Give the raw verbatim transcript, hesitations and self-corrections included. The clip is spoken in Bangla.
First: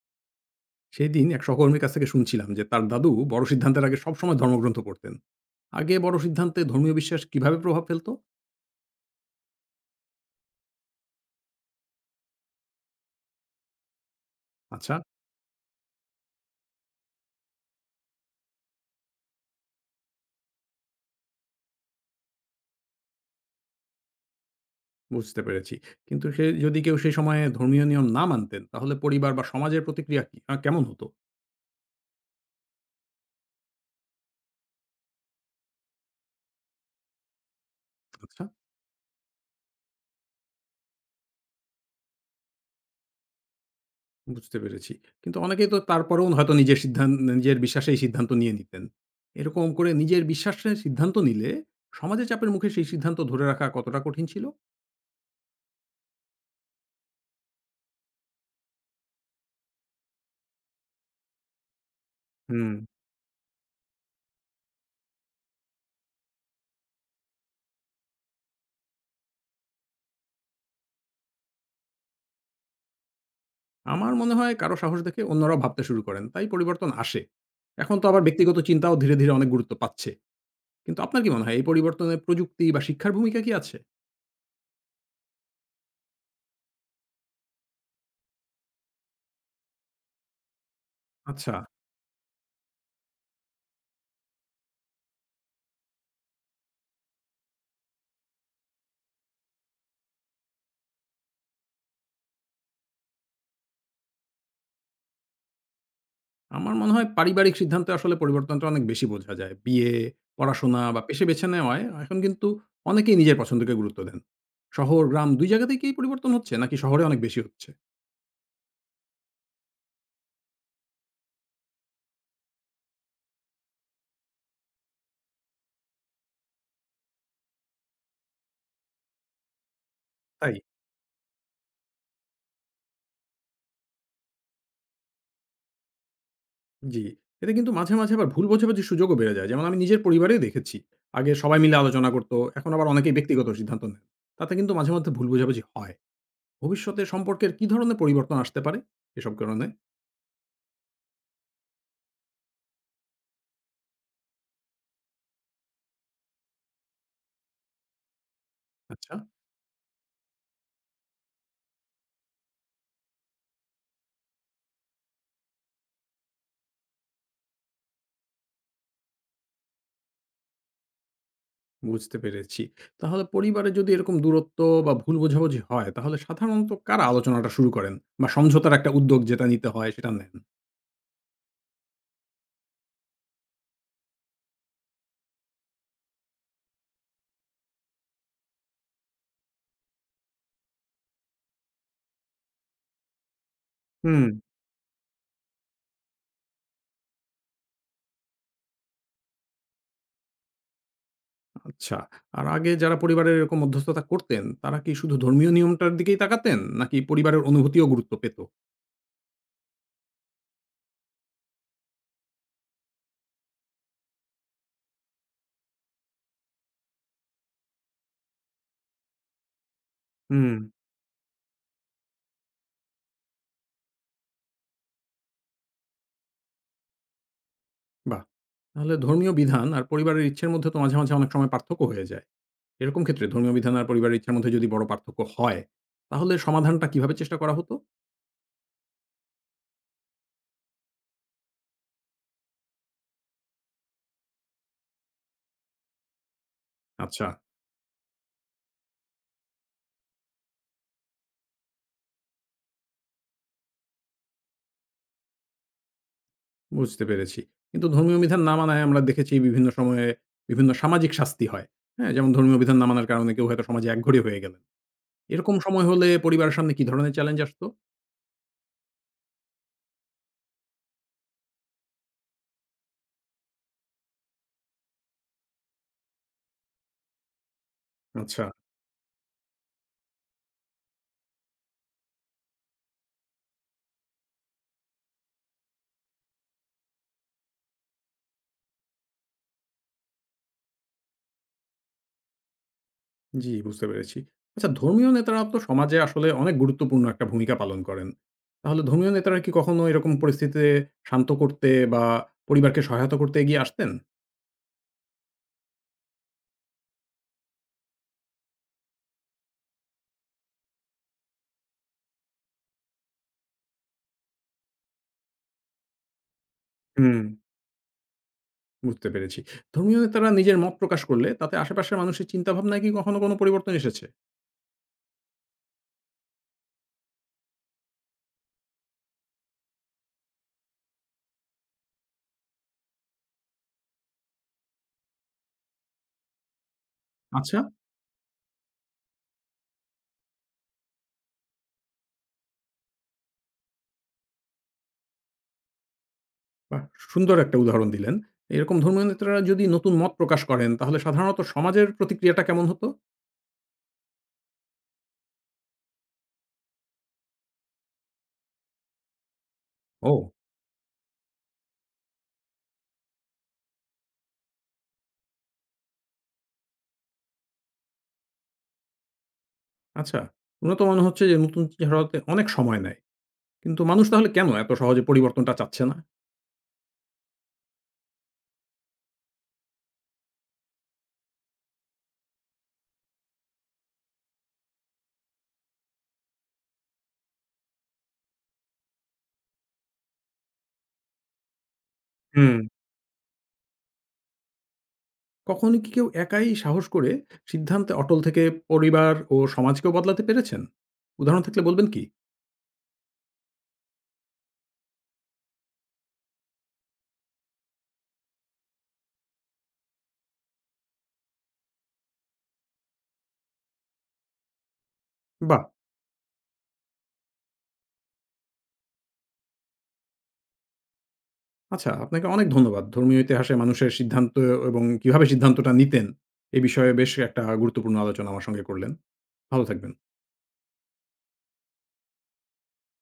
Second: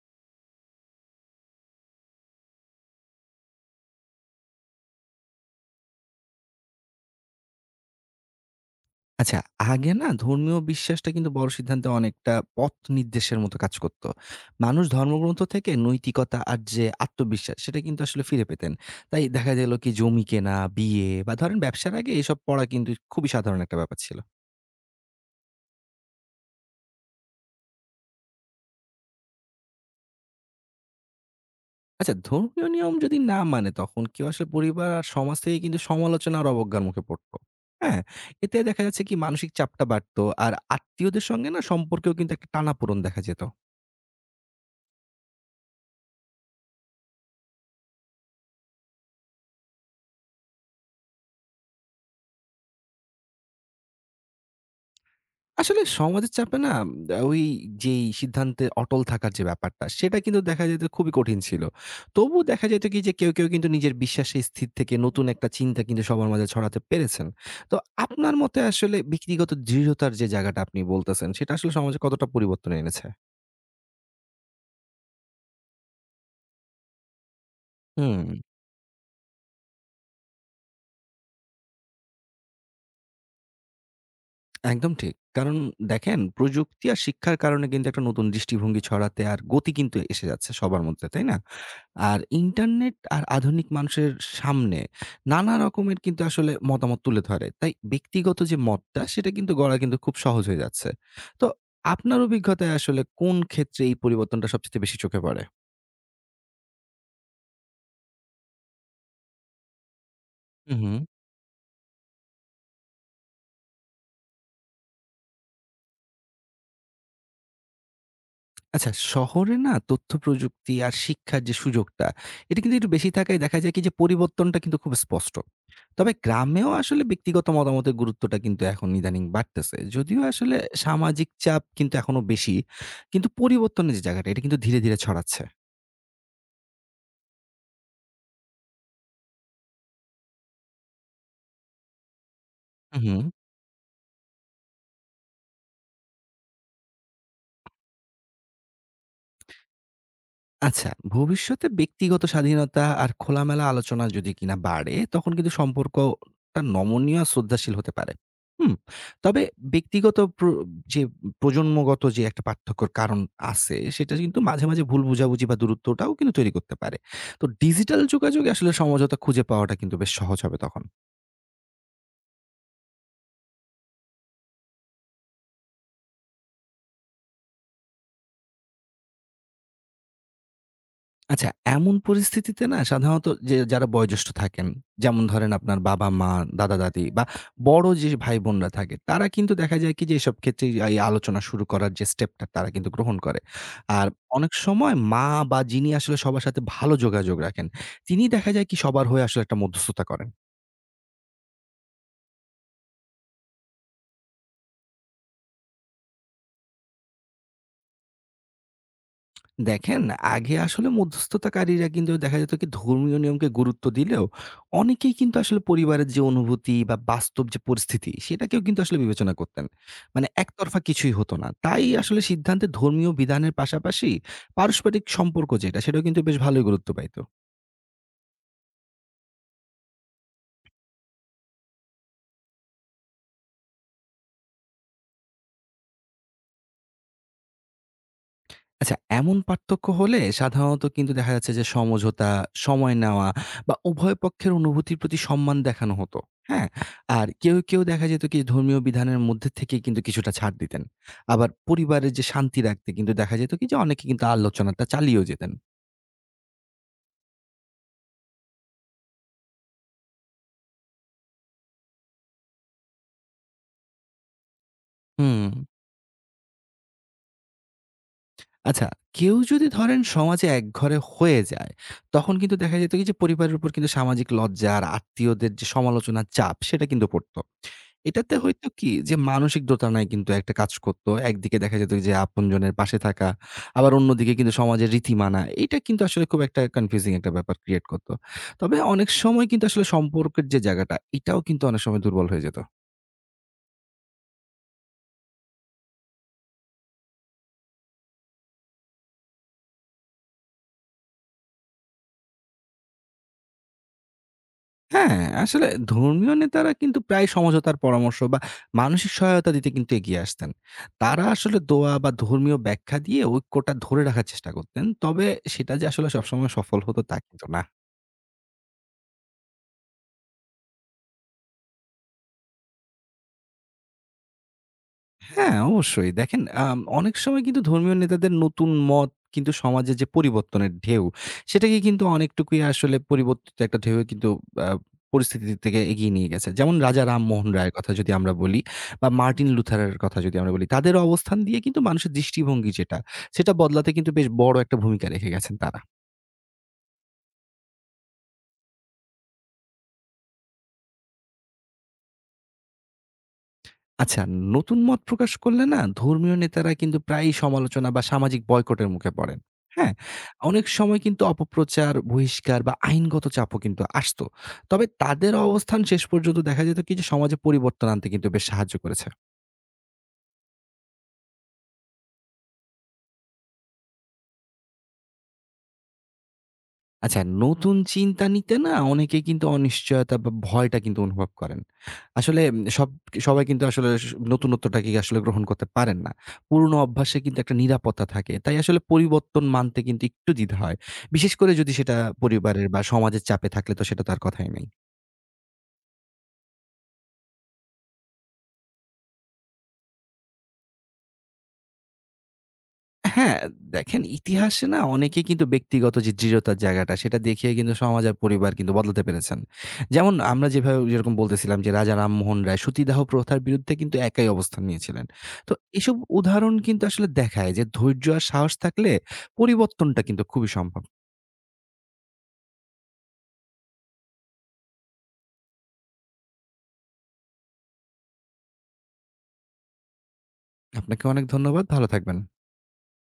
সেদিন এক সহকর্মীর কাছ থেকে শুনছিলাম যে তার দাদু বড় সিদ্ধান্তের আগে সবসময় ধর্মগ্রন্থ পড়তেন। আগে বড় সিদ্ধান্তে ধর্মীয় বিশ্বাস কিভাবে প্রভাব ফেলতো? আচ্ছা, আগে না ধর্মীয় বিশ্বাসটা কিন্তু বড় সিদ্ধান্তে অনেকটা পথ নির্দেশের মতো কাজ করত। মানুষ আচ্ছা, ধর্মগ্রন্থ থেকে নৈতিকতা আর যে আত্মবিশ্বাস সেটা কিন্তু আসলে ফিরে পেতেন। তাই দেখা গেল কি জমি কেনা, বিয়ে বা ধরেন ব্যবসার আগে এসব পড়া কিন্তু খুবই সাধারণ একটা ব্যাপার ছিল। বুঝতে পেরেছি। কিন্তু সে যদি কেউ সেই সময়ে ধর্মীয় নিয়ম না মানতেন তাহলে পরিবার বা সমাজের প্রতিক্রিয়া কি আহ, কেমন হতো? আচ্ছা ধর্মীয় নিয়ম যদি না মানে তখন কেউ আসলে পরিবার আর সমাজ থেকে কিন্তু সমালোচনা আর অবজ্ঞার মুখে পড়ত। হ্যাঁ? আচ্ছা, এতে দেখা যাচ্ছে কি মানসিক চাপটা বাড়ত আর আত্মীয়দের সঙ্গে না সম্পর্কেও কিন্তু একটা টানাপোড়ন দেখা যেত। বুঝতে পেরেছি। কিন্তু অনেকেই তো তারপরেও হয়তো নিজের সিদ্ধান্ত নিজের বিশ্বাসেই সিদ্ধান্ত নিয়ে নিতেন। এরকম করে নিজের বিশ্বাসের সিদ্ধান্ত নিলে সমাজের চাপের মুখে সেই সিদ্ধান্ত ধরে রাখা কতটা কঠিন ছিল? আসলে সমাজের চাপে না উম ওই যেই সিদ্ধান্তে অটল থাকার যে ব্যাপারটা, সেটা কিন্তু দেখা যেত খুবই কঠিন ছিল। তবুও দেখা হুম, যেত কি যে কেউ, কেউ কিন্তু নিজের বিশ্বাসে স্থির থেকে নতুন একটা চিন্তা কিন্তু সবার মাঝে ছড়াতে পেরেছেন। তো আপনার মতে আসলে ব্যক্তিগত দৃঢ়তার যে জায়গাটা আপনি বলতেছেন, সেটা আসলে সমাজে কতটা পরিবর্তন এনেছে? আমার মনে হয় কারো সাহস দেখে অন্যরাও ভাবতে শুরু করেন। তাই পরিবর্তন আসে। এখন তো আবার হুম, ব্যক্তিগত চিন্তাও ধীরে, ধীরে অনেক গুরুত্ব পাচ্ছে। কিন্তু আপনার কি মনে হয় এই পরিবর্তনে প্রযুক্তি বা শিক্ষার ভূমিকা কি আছে? একদম ঠিক। কারণ দেখেন প্রযুক্তি আর শিক্ষার কারণে কিন্তু একটা নতুন দৃষ্টিভঙ্গি ছড়াতে আর গতি কিন্তু এসে যাচ্ছে সবার মধ্যে, তাই না? আচ্ছা। আর ইন্টারনেট আর আধুনিক মানুষের সামনে নানা রকমের কিন্তু আসলে মতামত তুলে ধরে। তাই ব্যক্তিগত যে মতটা সেটা কিন্তু গড়া কিন্তু খুব সহজ হয়ে যাচ্ছে। তো আপনার অভিজ্ঞতায় আসলে কোন ক্ষেত্রে এই পরিবর্তনটা সবচাইতে বেশি চোখে পড়ে? আমার মনে হয় পারিবারিক সিদ্ধান্তে আসলে পরিবর্তনটা অনেক বেশি বোঝা যায়। বিয়ে, হু, পড়াশোনা হু। বা পেশা বেছে নেওয়ায় এখন কিন্তু অনেকেই নিজের পছন্দকে গুরুত্ব দেন। শহর, গ্রাম দুই জায়গাতেই কি এই পরিবর্তন হচ্ছে নাকি শহরে অনেক বেশি হচ্ছে? আচ্ছা শহরে না তথ্য প্রযুক্তি আর শিক্ষার যে সুযোগটা এটা কিন্তু একটু বেশি থাকায় দেখা যায় কি যে পরিবর্তনটা কিন্তু খুব স্পষ্ট। তবে গ্রামেও আসলে ব্যক্তিগত মতামতের গুরুত্বটা কিন্তু এখন ইদানিং বাড়তেছে যদিও তাই? আসলে সামাজিক চাপ কিন্তু এখনো বেশি, কিন্তু পরিবর্তনের যে জায়গাটা এটা কিন্তু ধীরে ধীরে ছড়াচ্ছে। জি। এতে কিন্তু মাঝে, মাঝে আবার ভুল বোঝাবুঝির সুযোগও বেড়ে যায়। যেমন আমি নিজের পরিবারেই দেখেছি। আগে সবাই মিলে আলোচনা করত। এখন আবার অনেকেই হুম। ব্যক্তিগত সিদ্ধান্ত নেন। তাতে কিন্তু মাঝে মধ্যে ভুল বোঝাবুঝি হয়। ভবিষ্যতে সম্পর্কের কি ধরনের পরিবর্তন আসতে পারে এসব কারণে? আচ্ছা, ভবিষ্যতে ব্যক্তিগত স্বাধীনতা আর খোলামেলা আলোচনা যদি কিনা বাড়ে, তখন কিন্তু সম্পর্কটা নমনীয় আর শ্রদ্ধাশীল হতে পারে। হুম? আচ্ছা, তবে ব্যক্তিগত প্র যে প্রজন্মগত যে একটা পার্থক্যর কারণ আছে, সেটা কিন্তু মাঝে, মাঝে ভুল বোঝাবুঝি বা দূরত্বটাও কিন্তু তৈরি করতে পারে। তো ডিজিটাল যোগাযোগে আসলে সমঝোতা খুঁজে পাওয়াটা কিন্তু বেশ সহজ হবে তখন। বুঝতে পেরেছি। তাহলে পরিবারে যদি এরকম দূরত্ব বা ভুল বোঝাবুঝি হয়, তাহলে সাধারণত কারা আলোচনাটা শুরু করেন বা সমঝোতার একটা উদ্যোগ যেটা নিতে হয় সেটা নেন? আচ্ছা, এমন পরিস্থিতিতে না সাধারণত যে যারা বয়োজ্যেষ্ঠ থাকেন, যেমন ধরেন আপনার বাবা-মা, দাদা-দাদি বা বড় যে ভাই-বোনরা থাকে, তারা কিন্তু দেখা যায় কি যে এসব ক্ষেত্রে এই আলোচনা শুরু করার যে স্টেপটা তারা কিন্তু গ্রহণ করে। আর হুম। অনেক সময় মা বা যিনি আসলে সবার সাথে ভালো যোগাযোগ রাখেন, তিনি দেখা যায় কি সবার হয়ে আসলে একটা মধ্যস্থতা করেন। আচ্ছা। আর আগে যারা পরিবারের এরকম মধ্যস্থতা করতেন, তারা কি শুধু ধর্মীয় নিয়মটার দিকেই তাকাতেন নাকি পরিবারের অনুভূতিও গুরুত্ব পেত? দেখেন, আগে আসলে মধ্যস্থতাকারীরা কিন্তু দেখা যেত কি ধর্মীয় নিয়মকে গুরুত্ব দিলেও অনেকেই কিন্তু আসলে পরিবারের যে অনুভূতি বা বাস্তব যে পরিস্থিতি সেটাকেও কিন্তু আসলে বিবেচনা করতেন। মানে হুম, একতরফা কিছুই হতো না। তাই আসলে সিদ্ধান্তে ধর্মীয় বিধানের পাশাপাশি পারস্পরিক সম্পর্ক যেটা সেটাও কিন্তু বেশ ভালোই গুরুত্ব পাইত। বাহ! তাহলে ধর্মীয় বিধান আর পরিবারের ইচ্ছের মধ্যে তো মাঝে, মাঝে অনেক সময় পার্থক্য হয়ে যায়। এরকম ক্ষেত্রে ধর্মীয় বিধান আর পরিবারের ইচ্ছার মধ্যে যদি বড় পার্থক্য হয়, তাহলে সমাধানটা কিভাবে চেষ্টা করা হতো? আচ্ছা, এমন পার্থক্য হলে সাধারণত কিন্তু দেখা যাচ্ছে যে সমঝোতা, সময় নেওয়া বা উভয় পক্ষের অনুভূতির প্রতি সম্মান দেখানো হতো। হ্যাঁ? আচ্ছা, আর কেউ, কেউ দেখা যেত কি ধর্মীয় বিধানের মধ্যে থেকে কিন্তু কিছুটা ছাড় দিতেন। আবার পরিবারের যে শান্তি রাখতে কিন্তু দেখা যেত কি যে অনেকে কিন্তু আলোচনাটা চালিয়েও যেতেন। বুঝতে পেরেছি। কিন্তু ধর্মীয় বিধান না মানায় আমরা দেখেছি বিভিন্ন সময়ে বিভিন্ন সামাজিক শাস্তি হয়। হ্যাঁ? যেমন ধর্মীয় বিধান না মানার কারণে কেউ হয়তো সমাজে একঘরে হয়ে গেলেন। হুম। এরকম সময় হলে পরিবারের সামনে কি ধরনের চ্যালেঞ্জ আসতো? আচ্ছা, কেউ যদি ধরেন সমাজে একঘরে হয়ে যায়, তখন কিন্তু দেখা যেত কি যে পরিবারের উপর কিন্তু সামাজিক লজ্জা আর আত্মীয়দের যে সমালোচনার চাপ সেটা কিন্তু পড়ত। এটাতে আচ্ছা। হইতো কি যে মানসিক দোটানায় কিন্তু একটা কাজ করত। একদিকে দেখা যেত যে আপনজনের পাশে থাকা, আবার অন্যদিকে কিন্তু সমাজের রীতি মানা। এটা কিন্তু আসলে খুব একটা কনফিউজিং একটা ব্যাপার ক্রিয়েট করত। তবে অনেক সময় কিন্তু আসলে সম্পর্কের যে জায়গাটা, এটাও কিন্তু অনেক সময় দুর্বল হয়ে যেত। জি, বুঝতে পেরেছি। আচ্ছা, ধর্মীয় নেতারা তো সমাজে আসলে অনেক গুরুত্বপূর্ণ একটা ভূমিকা পালন করেন। তাহলে ধর্মীয় নেতারা কি কখনো এরকম পরিস্থিতিতে শান্ত করতে বা পরিবারকে সহায়তা করতে এগিয়ে আসতেন? হ্যাঁ, আসলে ধর্মীয় নেতারা কিন্তু প্রায় সমঝোতার পরামর্শ বা মানসিক সহায়তা দিতে কিন্তু এগিয়ে আসতেন। তারা আসলে দোয়া বা ধর্মীয় ব্যাখ্যা দিয়ে ঐক্যটা ধরে রাখার চেষ্টা করতেন। তবে সেটা যে আসলে সবসময় সফল হতো তা হুম। কিন্তু না। বুঝতে পেরেছি। ধর্মীয় নেতারা নিজের মত প্রকাশ করলে তাতে আশেপাশের মানুষের চিন্তাভাবনায় কি কখনো কোনো পরিবর্তন এসেছে? হ্যাঁ, অবশ্যই। দেখেন আম অনেক সময় কিন্তু ধর্মীয় নেতাদের নতুন মত কিন্তু সমাজে যে পরিবর্তনের ঢেউ, সেটাকে কিন্তু অনেকটুকুই আসলে পরিবর্তিত একটা ঢেউয়ে কিন্তু আ পরিস্থিতি থেকে এগিয়ে নিয়ে গেছে। যেমন রাজা রামমোহন আচ্ছা। রায়ের কথা যদি আমরা বলি বা মার্টিন লুথারের কথা যদি আমরা বলি, তাদের অবস্থান দিয়ে কিন্তু মানুষের দৃষ্টিভঙ্গি যেটা, সেটা বদলাতে কিন্তু বেশ বড় একটা ভূমিকা রেখে গেছেন তারা। বাহ! সুন্দর একটা উদাহরণ দিলেন। এরকম ধর্মীয় নেতারা যদি নতুন মত প্রকাশ করেন তাহলে সাধারণত সমাজের প্রতিক্রিয়াটা কেমন হতো? আচ্ছা, নতুন মত প্রকাশ করলে না ধর্মীয় নেতারা কিন্তু প্রায়ই সমালোচনা বা সামাজিক বয়কটের মুখে পড়েন। হ্যাঁ? ও অনেক সময় কিন্তু অপপ্রচার, বহিষ্কার বা আইনগত চাপও কিন্তু আসতো। তবে তাদের অবস্থান শেষ পর্যন্ত দেখা যেত কি যে সমাজে পরিবর্তন আনতে কিন্তু বেশ সাহায্য করেছে। আচ্ছা। উন্নত মনে হচ্ছে যে নতুন ছড়াতে অনেক সময় নেয়। কিন্তু মানুষ তাহলে কেন এত সহজে পরিবর্তনটা চাচ্ছে না? আচ্ছা, নতুন চিন্তা নিতে না অনেকেই কিন্তু অনিশ্চয়তা বা ভয়টা কিন্তু অনুভব করেন। আসলে উম সব সবাই কিন্তু আসলে স নতুনত্বটাকে আসলে গ্রহণ করতে পারেন না। পুরনো অভ্যাসে কিন্তু একটা নিরাপত্তা থাকে। তাই আসলে পরিবর্তন মানতে কিন্তু একটু দ্বিধা হয়। বিশেষ করে যদি সেটা হুম। পরিবারের বা সমাজের চাপে থাকলে তো সেটা তো আর কথাই নেই। কখনো কি কেউ একাই সাহস করে সিদ্ধান্তে অটল থেকে পরিবার ও সমাজকেও বদলাতে পেরেছেন? উদাহরণ থাকলে বলবেন কি? হ্যাঁ, দেখেন ইতিহাসে না অনেকেই কিন্তু ব্যক্তিগত যে দৃঢ়তার জায়গাটা সেটা দেখিয়ে কিন্তু সমাজ আর পরিবার কিন্তু বদলাতে পেরেছেন। যেমন আমরা যেভাবে যেরকম বলতেছিলাম যে রাজা রামমোহন রায় সতীদাহ প্রথার বিরুদ্ধে কিন্তু একাই অবস্থান নিয়েছিলেন। তো বাহ! এসব উদাহরণ কিন্তু আসলে দেখায় যে ধৈর্য আর সাহস থাকলে পরিবর্তনটা কিন্তু খুবই সম্ভব। আচ্ছা, আপনাকে অনেক ধন্যবাদ। ধর্মীয় ইতিহাসে মানুষের সিদ্ধান্ত এবং কিভাবে সিদ্ধান্তটা নিতেন, এ বিষয়ে বেশ একটা গুরুত্বপূর্ণ আলোচনা আমার সঙ্গে করলেন। ভালো থাকবেন। আপনাকে অনেক ধন্যবাদ। ভালো থাকবেন।